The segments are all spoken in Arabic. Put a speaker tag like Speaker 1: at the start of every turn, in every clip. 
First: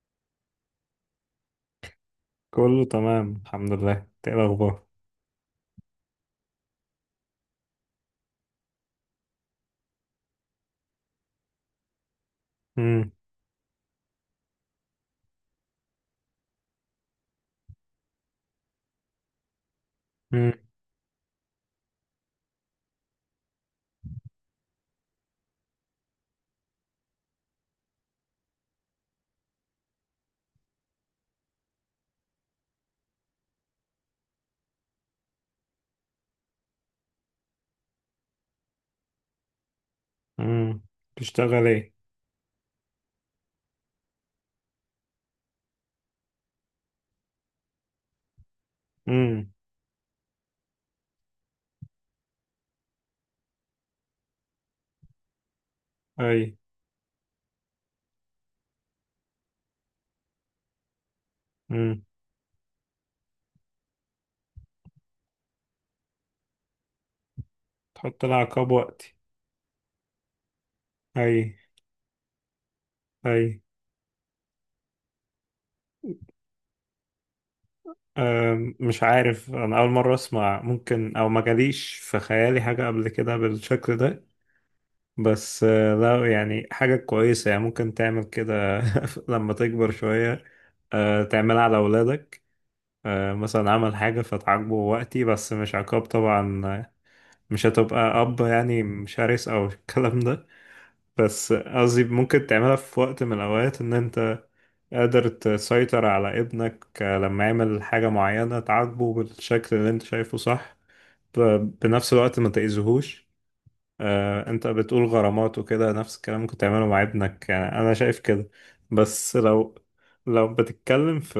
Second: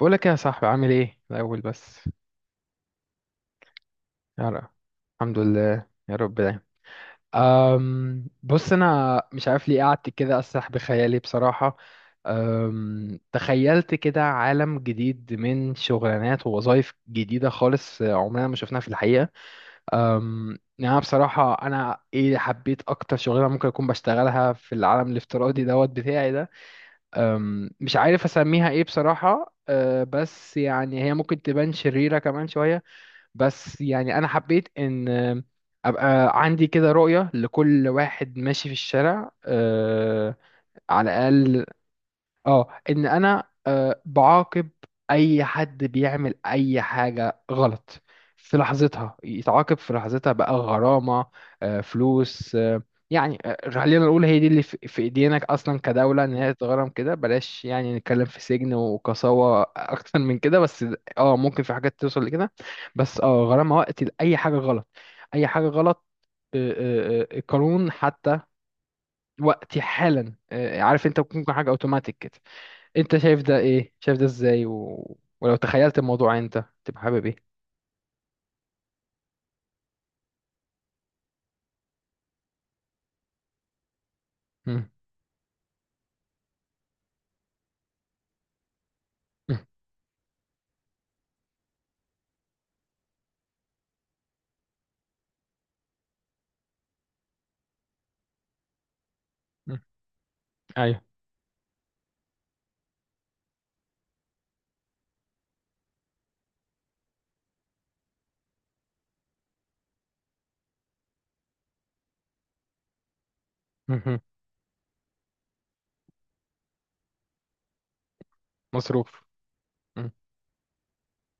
Speaker 1: بقولك يا صاحبي، عامل ايه الأول بس؟
Speaker 2: كله تمام، الحمد لله. إنت ايه
Speaker 1: يا رب.
Speaker 2: الاخبار؟
Speaker 1: الحمد لله يا رب دايما. بص، أنا مش عارف ليه قعدت كده أسرح بخيالي بصراحة.
Speaker 2: امم.
Speaker 1: تخيلت كده عالم جديد من شغلانات ووظائف جديدة خالص، عمرنا ما شفناها في الحقيقة.
Speaker 2: امم.
Speaker 1: يعني أنا بصراحة حبيت أكتر شغلانة ممكن أكون بشتغلها في العالم الافتراضي دوت بتاعي ده. مش عارف أسميها ايه بصراحة. بس يعني هي ممكن تبان شريرة كمان شوية. بس يعني انا حبيت ان ابقى عندي كده رؤية لكل واحد ماشي في الشارع،
Speaker 2: امم.
Speaker 1: على الاقل.
Speaker 2: بتشتغل ايه؟
Speaker 1: اه ان انا بعاقب اي حد بيعمل اي حاجة غلط في لحظتها،
Speaker 2: امم.
Speaker 1: يتعاقب في لحظتها بقى غرامة، فلوس. يعني، خلينا نقول هي دي اللي في ايدينك اصلا كدولة، ان
Speaker 2: اي.
Speaker 1: هي تتغرم كده، بلاش يعني نتكلم في سجن وقساوة اكتر من كده بس. اه، ممكن في حاجات
Speaker 2: امم.
Speaker 1: توصل لكده. بس غرامة وقت لأي حاجة غلط، اي حاجة غلط، القانون
Speaker 2: تحط
Speaker 1: حتى.
Speaker 2: العقاب وقتي؟
Speaker 1: وقتي حالا، عارف، انت
Speaker 2: اي،
Speaker 1: ممكن حاجة اوتوماتيك كده. انت شايف
Speaker 2: اي.
Speaker 1: ده ايه؟ شايف ده ازاي؟ و... ولو تخيلت الموضوع انت تبقى حابب ايه؟
Speaker 2: مش عارف، انا اول مره اسمع. ممكن او ما جاليش في خيالي حاجه قبل كده بالشكل ده.
Speaker 1: مم.
Speaker 2: بس لا، يعني حاجه كويسه، يعني ممكن تعمل كده. لما
Speaker 1: مم.
Speaker 2: تكبر شويه، تعملها على اولادك. مثلا عمل حاجه فتعاقبه وقتي، بس مش عقاب طبعا. مش هتبقى اب يعني، مش هرس او
Speaker 1: مم.
Speaker 2: الكلام ده.
Speaker 1: ايوه.
Speaker 2: بس قصدي ممكن تعملها في وقت من الاوقات، ان انت قادر تسيطر على ابنك لما يعمل حاجة معينة تعاقبه بالشكل اللي انت شايفه، صح. بنفس الوقت ما تأذيهوش.
Speaker 1: مهم.
Speaker 2: انت بتقول غرامات وكده، نفس الكلام ممكن تعمله مع ابنك، يعني انا شايف كده.
Speaker 1: مصروف.
Speaker 2: بس لو
Speaker 1: مم.
Speaker 2: لو بتتكلم في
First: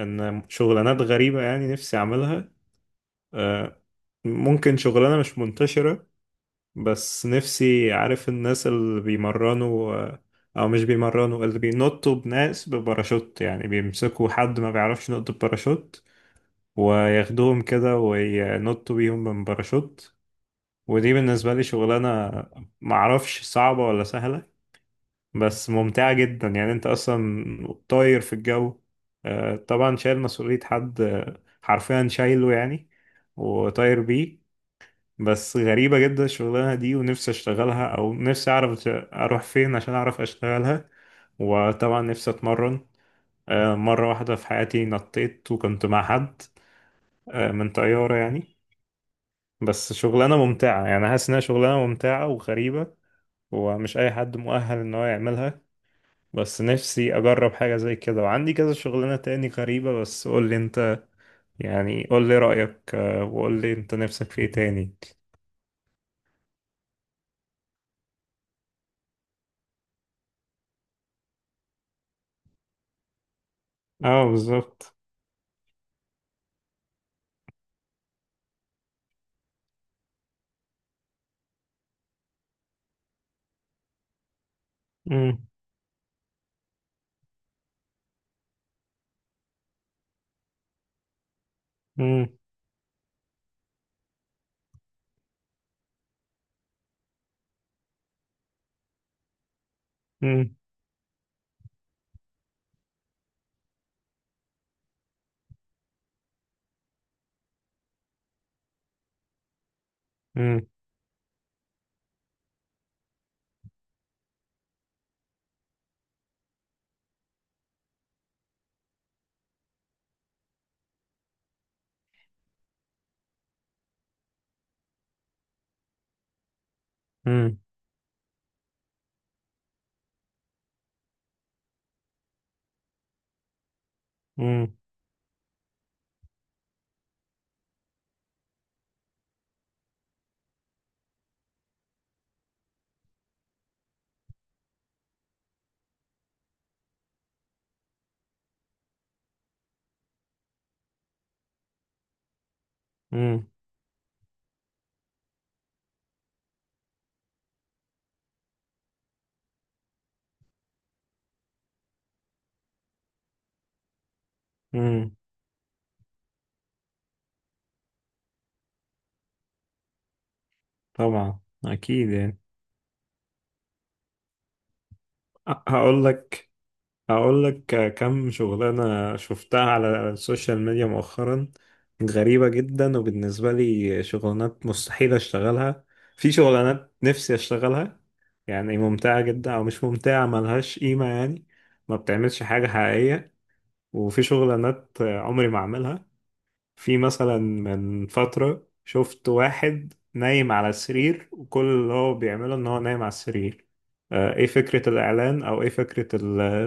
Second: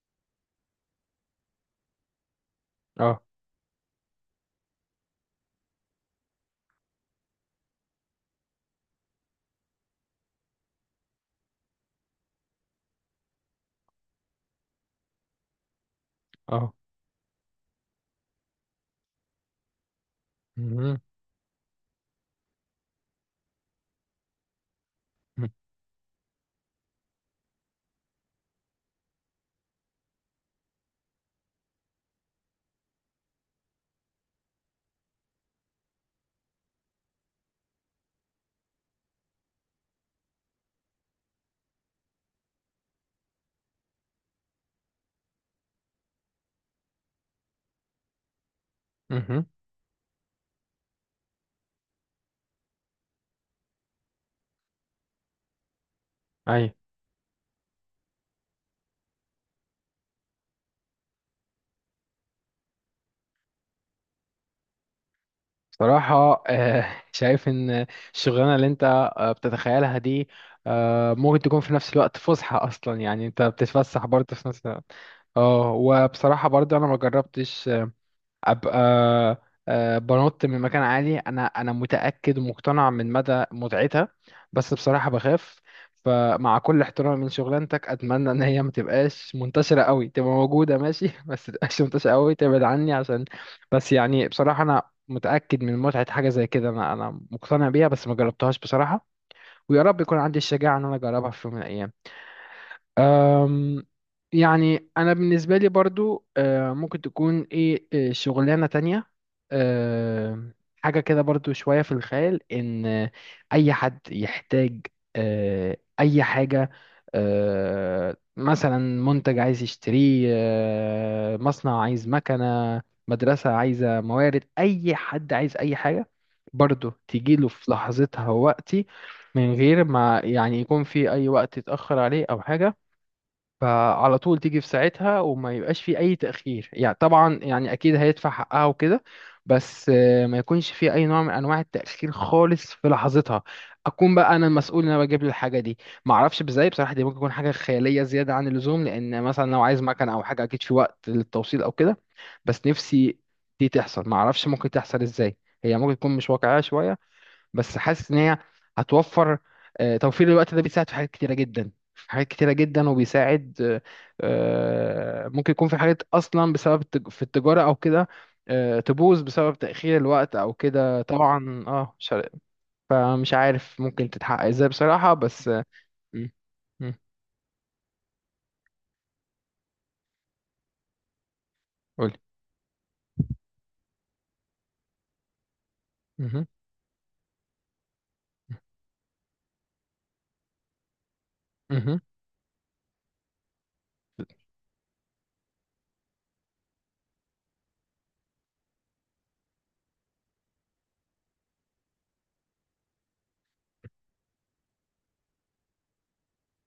Speaker 2: ان شغلانات غريبة يعني نفسي اعملها.
Speaker 1: اه،
Speaker 2: آه، ممكن شغلانة مش منتشرة. بس نفسي عارف الناس اللي بيمرنوا، او مش بيمرنوا، اللي بينطوا بناس بباراشوت، يعني بيمسكوا حد ما بيعرفش ينط بباراشوت
Speaker 1: اه.
Speaker 2: وياخدوهم كده وينطوا بيهم من باراشوت.
Speaker 1: مهم.
Speaker 2: ودي بالنسبة لي شغلانة معرفش صعبة ولا سهلة،
Speaker 1: مم.
Speaker 2: بس ممتعة جدا، يعني انت اصلا طاير في الجو. طبعا شايل مسؤولية حد، حرفيا شايله يعني، وطاير بيه. بس غريبة جدا الشغلانة دي، ونفسي اشتغلها او نفسي اعرف اروح فين عشان اعرف اشتغلها. وطبعا نفسي اتمرن. مرة واحدة في حياتي نطيت وكنت مع حد، من طيارة يعني.
Speaker 1: مهم.
Speaker 2: بس شغلانة ممتعة، يعني حاسس انها شغلانة ممتعة وغريبة، ومش اي حد مؤهل ان هو يعملها. بس
Speaker 1: ايوه.
Speaker 2: نفسي اجرب حاجة زي كده، وعندي كذا شغلانة تاني غريبة، بس قول لي انت. يعني قول لي رأيك، وقول لي انت نفسك في ايه تاني؟
Speaker 1: صراحة، شايف ان الشغلانة اللي انت بتتخيلها دي ممكن تكون في نفس الوقت فسحة اصلا، يعني انت بتتفسح
Speaker 2: اه،
Speaker 1: برضه في نفس الوقت.
Speaker 2: بالظبط.
Speaker 1: اه، وبصراحة برضه انا ما جربتش ابقى بنط من مكان عالي. انا متاكد ومقتنع من مدى متعتها، بس بصراحه
Speaker 2: مم،
Speaker 1: بخاف. فمع كل احترامي من شغلانتك، اتمنى ان هي ما تبقاش منتشره قوي. تبقى موجوده ماشي بس ما تبقاش منتشره
Speaker 2: مم،
Speaker 1: قوي، تبعد عني عشان. بس يعني بصراحه انا متاكد من متعه حاجه زي كده. انا مقتنع بيها بس ما جربتهاش بصراحه. ويا رب يكون عندي
Speaker 2: مم.
Speaker 1: الشجاعه ان انا اجربها في يوم من الايام. أم، يعني انا بالنسبه لي برضو، ممكن تكون ايه، شغلانه تانية آه،
Speaker 2: مم.
Speaker 1: حاجه كده برضو شويه في الخيال: ان اي حد يحتاج اي حاجه، مثلا منتج عايز يشتريه، مصنع عايز مكنه، مدرسه عايزه موارد، اي حد عايز اي حاجه، برضو تجيله
Speaker 2: مم.
Speaker 1: في لحظتها ووقتي، من غير ما يعني يكون في اي وقت يتاخر عليه او حاجه. فعلى طول تيجي في
Speaker 2: مم.
Speaker 1: ساعتها، وما يبقاش في اي تأخير يعني. طبعا يعني اكيد هيدفع حقها وكده، بس ما يكونش في اي نوع من انواع التأخير خالص، في لحظتها اكون بقى انا المسؤول ان انا بجيب له الحاجه دي. ما اعرفش ازاي بصراحه، دي ممكن تكون حاجه خياليه زياده عن اللزوم، لان مثلا لو عايز مكنه او حاجه اكيد في وقت للتوصيل او كده. بس نفسي
Speaker 2: مم.
Speaker 1: دي تحصل، ما اعرفش ممكن تحصل ازاي. هي ممكن تكون مش واقعيه شويه، بس حاسس ان هي هتوفر. توفير الوقت ده بيساعد في حاجات كتيره جدا، في حاجات كتيره جدا، وبيساعد.
Speaker 2: مم.
Speaker 1: ممكن يكون في حاجات اصلا بسبب في التجاره او كده، تبوظ بسبب تاخير الوقت او كده
Speaker 2: طبعا،
Speaker 1: طبعا. اه
Speaker 2: اكيد
Speaker 1: مش عارف-.
Speaker 2: يعني.
Speaker 1: فمش عارف ممكن تتحقق ازاي بصراحه بس
Speaker 2: أ-
Speaker 1: آه،
Speaker 2: هقول
Speaker 1: م-
Speaker 2: لك
Speaker 1: م-
Speaker 2: هقول لك كم شغلانه شفتها على السوشيال ميديا مؤخرا.
Speaker 1: قولي.
Speaker 2: غريبه جدا، وبالنسبه لي شغلانات مستحيل اشتغلها، في
Speaker 1: مهم.
Speaker 2: شغلانات نفسي اشتغلها. يعني ممتعه جدا، او مش ممتعه ملهاش قيمه يعني، ما
Speaker 1: مهم.
Speaker 2: بتعملش حاجه حقيقيه. وفي شغلانات عمري ما اعملها. في مثلا من فترة شفت واحد نايم على السرير، وكل اللي هو بيعمله ان هو نايم على السرير. ايه فكرة الاعلان او ايه فكرة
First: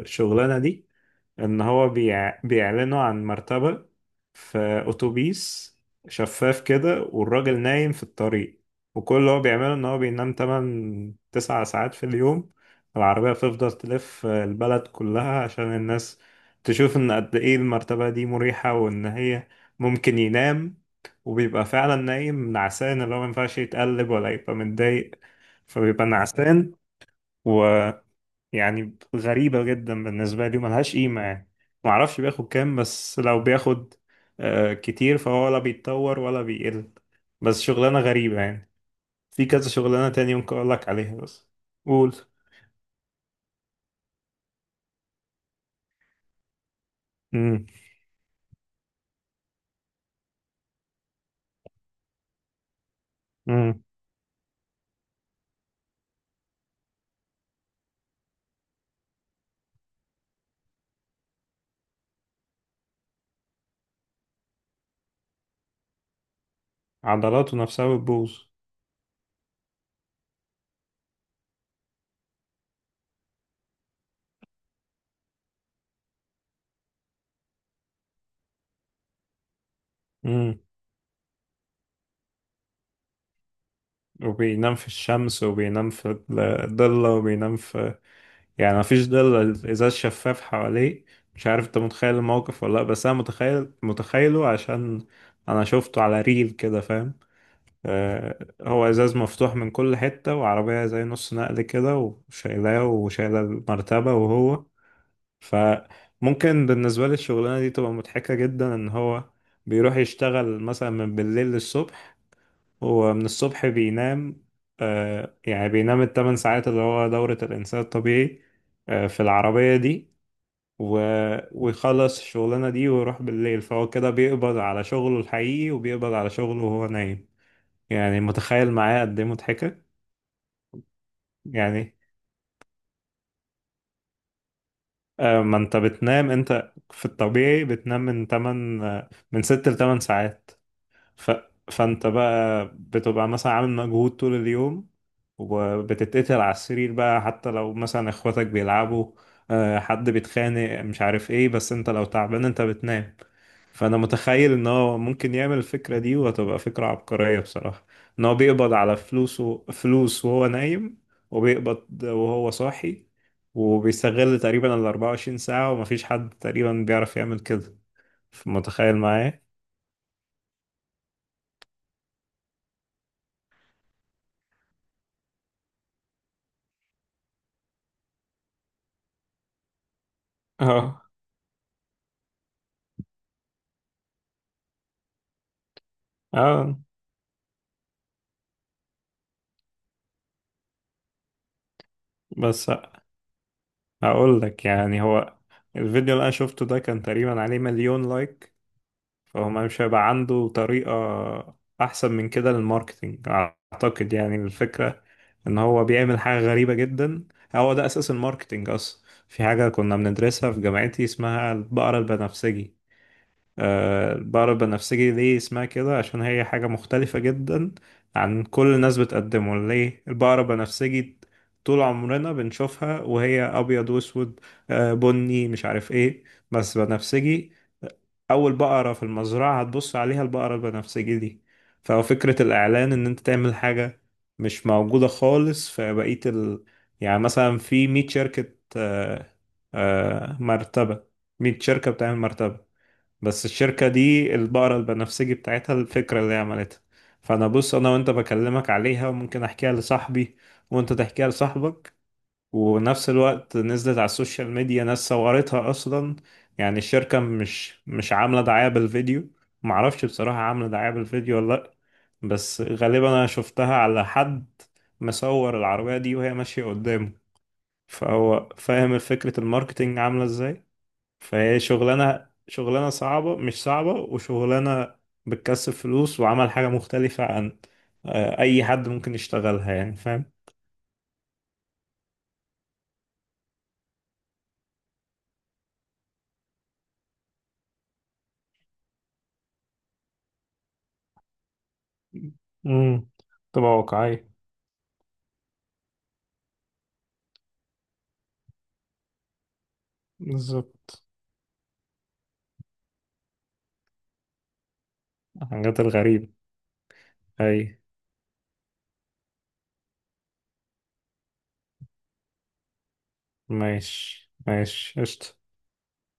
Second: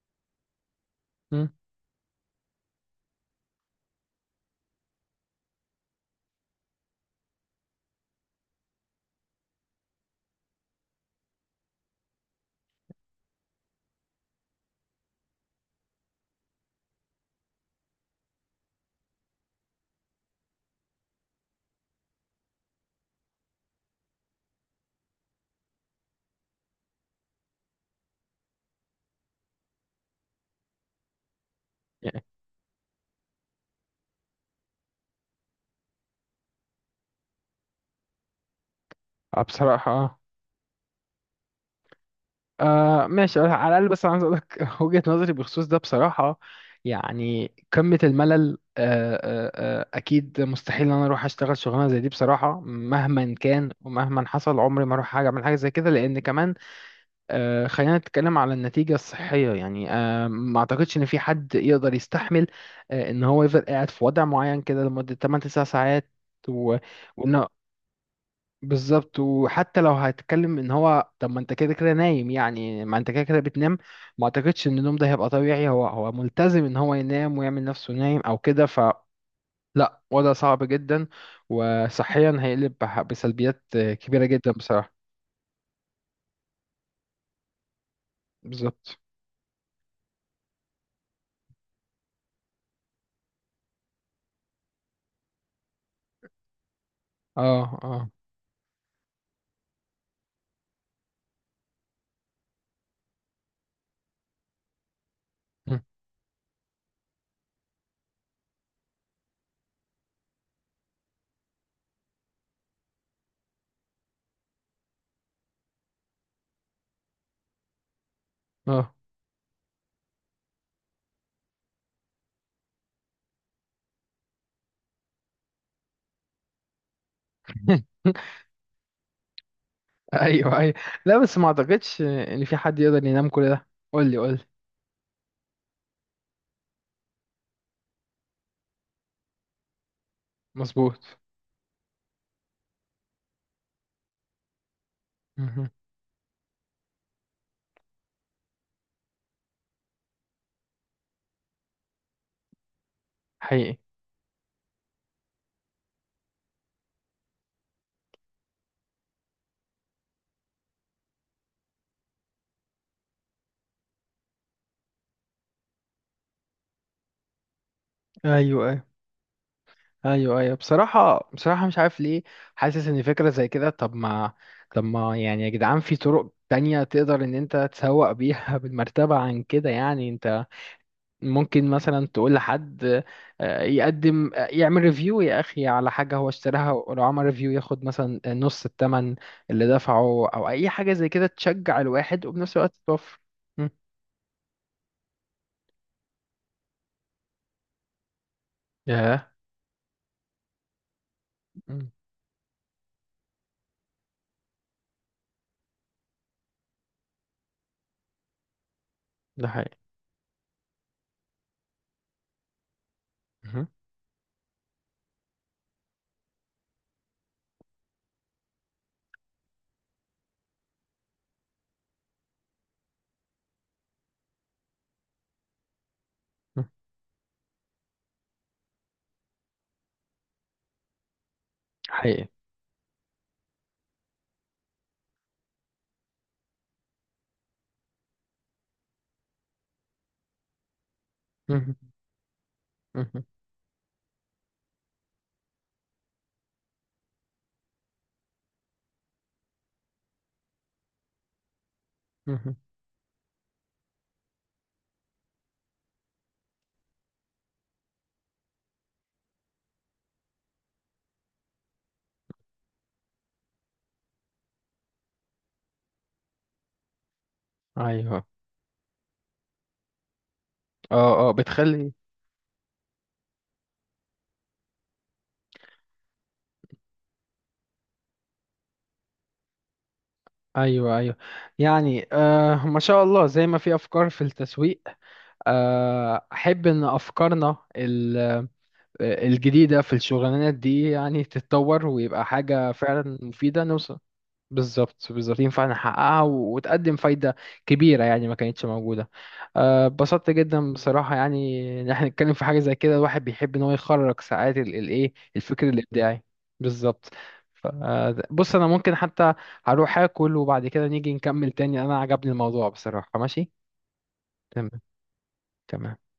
Speaker 2: الشغلانة دي؟
Speaker 1: مهم.
Speaker 2: ان هو بيعلنوا عن مرتبة في أتوبيس شفاف كده، والراجل نايم في الطريق. وكل اللي هو بيعمله إن هو بينام 8 9 ساعات في اليوم. العربية بتفضل تلف البلد كلها عشان الناس تشوف إن قد إيه المرتبة دي مريحة، وإن هي ممكن ينام. وبيبقى فعلا نايم نعسان، اللي هو مينفعش يتقلب ولا يبقى متضايق، فبيبقى نعسان و... يعني غريبة جدا بالنسبة لي وملهاش قيمة يعني. معرفش بياخد كام، بس لو بياخد كتير فهو ولا بيتطور ولا بيقل. بس شغلانة غريبة يعني. في كذا
Speaker 1: بصراحه
Speaker 2: شغلانة
Speaker 1: آه.
Speaker 2: تاني ممكن أقولك عليها، بس قول.
Speaker 1: ماشي، على الاقل بس انا عايز اقول لك وجهة نظري بخصوص ده بصراحة. يعني
Speaker 2: امم.
Speaker 1: قمة الملل. اكيد مستحيل ان انا اروح اشتغل شغلانة زي دي بصراحة، مهما كان
Speaker 2: امم.
Speaker 1: ومهما حصل عمري ما اروح حاجة اعمل حاجة زي كده، لان كمان خلينا نتكلم على النتيجة الصحية يعني. ما اعتقدش ان في حد يقدر يستحمل ان هو يفضل قاعد في وضع معين كده لمدة 8 9 ساعات و... وإن-
Speaker 2: عضلاته نفسها بتبوظ.
Speaker 1: بالظبط. وحتى لو هتتكلم ان هو، طب ما انت كده كده نايم يعني، ما انت كده كده بتنام. ما اعتقدش ان النوم ده هيبقى طبيعي، هو ملتزم ان هو ينام ويعمل نفسه نايم او كده، ف لا، وضع
Speaker 2: امم.
Speaker 1: صعب جدا. وصحيا هيقلب بسلبيات كبيرة جدا
Speaker 2: وبينام في
Speaker 1: بصراحة.
Speaker 2: الشمس وبينام في الضلة وبينام في... يعني
Speaker 1: بالظبط.
Speaker 2: مفيش ضلة، الإزاز شفاف حواليه. مش عارف انت متخيل الموقف ولا لأ، بس أنا متخيل، متخيله عشان أنا شفته على ريل كده، فاهم؟
Speaker 1: اه، اه.
Speaker 2: هو ازاز مفتوح من كل حتة، وعربية زي نص نقل كده وشايلاه، وشايلة المرتبة، وهو...
Speaker 1: م،
Speaker 2: فممكن بالنسبة لي الشغلانة دي تبقى مضحكة جدا، ان هو بيروح يشتغل مثلا من بالليل للصبح، ومن الصبح بينام. يعني بينام ال 8 ساعات اللي هو دورة الإنسان الطبيعي،
Speaker 1: اه.
Speaker 2: في العربية دي، و- ويخلص الشغلانة دي ويروح بالليل. فهو كده بيقبض على شغله الحقيقي وبيقبض على شغله وهو نايم. يعني متخيل معايا قد ايه مضحكة؟
Speaker 1: ايوه، ايوه. لا، بس ما
Speaker 2: يعني
Speaker 1: اعتقدش ان في حد يقدر ينام كل ده. قول لي، قول لي.
Speaker 2: ما انت بتنام، انت في الطبيعي بتنام من 8، من 6 ل 8 ساعات.
Speaker 1: مظبوط.
Speaker 2: ف... فانت بقى بتبقى مثلا عامل مجهود طول اليوم
Speaker 1: مهم.
Speaker 2: وبتتقتل على السرير بقى، حتى لو مثلا اخواتك بيلعبوا، حد بيتخانق مش عارف ايه، بس انت لو تعبان انت بتنام.
Speaker 1: حقيقي.
Speaker 2: فانا متخيل ان هو ممكن يعمل الفكره دي، وهتبقى فكره عبقريه بصراحه، ان هو بيقبض على فلوسه، فلوس وهو نايم وبيقبض وهو صاحي، وبيستغل تقريبا ال 24 ساعه، ومفيش حد تقريبا بيعرف يعمل كده.
Speaker 1: ايوه،
Speaker 2: متخيل معايا؟
Speaker 1: ايوه، ايوه. بصراحه مش عارف ليه، حاسس ان فكره زي كده. طب ما يعني يا جدعان، في طرق تانية تقدر ان انت تسوق بيها بالمرتبه عن كده. يعني انت
Speaker 2: اه،
Speaker 1: ممكن مثلا تقول لحد يقدم، يعمل ريفيو يا اخي على حاجه هو اشتراها،
Speaker 2: اه.
Speaker 1: ولو عمل ريفيو ياخد مثلا نص الثمن اللي دفعه، او اي حاجه زي كده تشجع الواحد وبنفس
Speaker 2: بس
Speaker 1: الوقت توفر. مم.
Speaker 2: هقول لك يعني، هو الفيديو اللي انا شفته ده كان تقريبا عليه مليون لايك،
Speaker 1: ياه.
Speaker 2: فهو مش هيبقى عنده طريقه
Speaker 1: مم.
Speaker 2: احسن من كده للماركتينج اعتقد. يعني الفكره ان هو بيعمل حاجة غريبة جدا، هو ده اساس الماركتينج اصلا. في
Speaker 1: ده
Speaker 2: حاجة
Speaker 1: حقيقي.
Speaker 2: كنا بندرسها في جامعتي اسمها البقرة البنفسجي.
Speaker 1: مهم.
Speaker 2: البقرة البنفسجي ليه اسمها كده؟ عشان هي حاجة مختلفة جدا عن كل الناس بتقدمه. ليه البقرة البنفسجي؟ طول عمرنا بنشوفها وهي ابيض واسود، بني مش عارف ايه،
Speaker 1: مم.
Speaker 2: بس بنفسجي. اول بقرة في المزرعة هتبص عليها البقرة البنفسجي دي.
Speaker 1: حقيقي.
Speaker 2: ففكرة الاعلان ان انت تعمل حاجة مش موجودة خالص في بقية يعني مثلا في 100 شركة مرتبة، 100
Speaker 1: مهم.
Speaker 2: شركة بتعمل مرتبة،
Speaker 1: مهم.
Speaker 2: بس الشركة دي البقرة البنفسجي بتاعتها، الفكرة اللي هي عملتها. فانا بص، انا وانت بكلمك عليها، وممكن احكيها لصاحبي، وانت تحكيها لصاحبك.
Speaker 1: مهم.
Speaker 2: ونفس الوقت نزلت على السوشيال ميديا، ناس صورتها اصلا. يعني الشركة مش عاملة دعاية بالفيديو، معرفش بصراحة عاملة دعاية بالفيديو ولا لا، بس غالبا انا شفتها على حد مصور العربية دي وهي ماشية قدامه.
Speaker 1: ايوه.
Speaker 2: فهو فاهم فكرة الماركتينج عاملة ازاي.
Speaker 1: اه، اه.
Speaker 2: فهي
Speaker 1: بتخلي.
Speaker 2: شغلانة، شغلانة صعبة مش صعبة، وشغلانة بتكسب فلوس وعمل حاجة مختلفة عن أي حد ممكن يشتغلها، يعني فاهم؟
Speaker 1: ايوه، ايوه. يعني ما شاء الله، زي ما في افكار في التسويق، احب ان افكارنا الجديدة في الشغلانات دي يعني تتطور، ويبقى حاجة
Speaker 2: امم.
Speaker 1: فعلا مفيدة
Speaker 2: تبقى
Speaker 1: نوصل.
Speaker 2: واقعية.
Speaker 1: بالظبط، بالظبط، ينفع نحققها و- وتقدم فايدة كبيرة يعني، ما كانتش موجودة. اتبسطت جدا
Speaker 2: بالظبط،
Speaker 1: بصراحة، يعني إن احنا نتكلم في حاجة زي كده الواحد بيحب إن هو يخرج ساعات ال- الإيه الفكر
Speaker 2: حاجات
Speaker 1: الإبداعي.
Speaker 2: الغريبة.
Speaker 1: بالظبط.
Speaker 2: أي.
Speaker 1: بص أنا ممكن حتى هروح آكل وبعد كده نيجي نكمل تاني. أنا عجبني الموضوع بصراحة، ماشي.
Speaker 2: ماشي،
Speaker 1: تمام.
Speaker 2: ماشي، قشطة.
Speaker 1: تمام.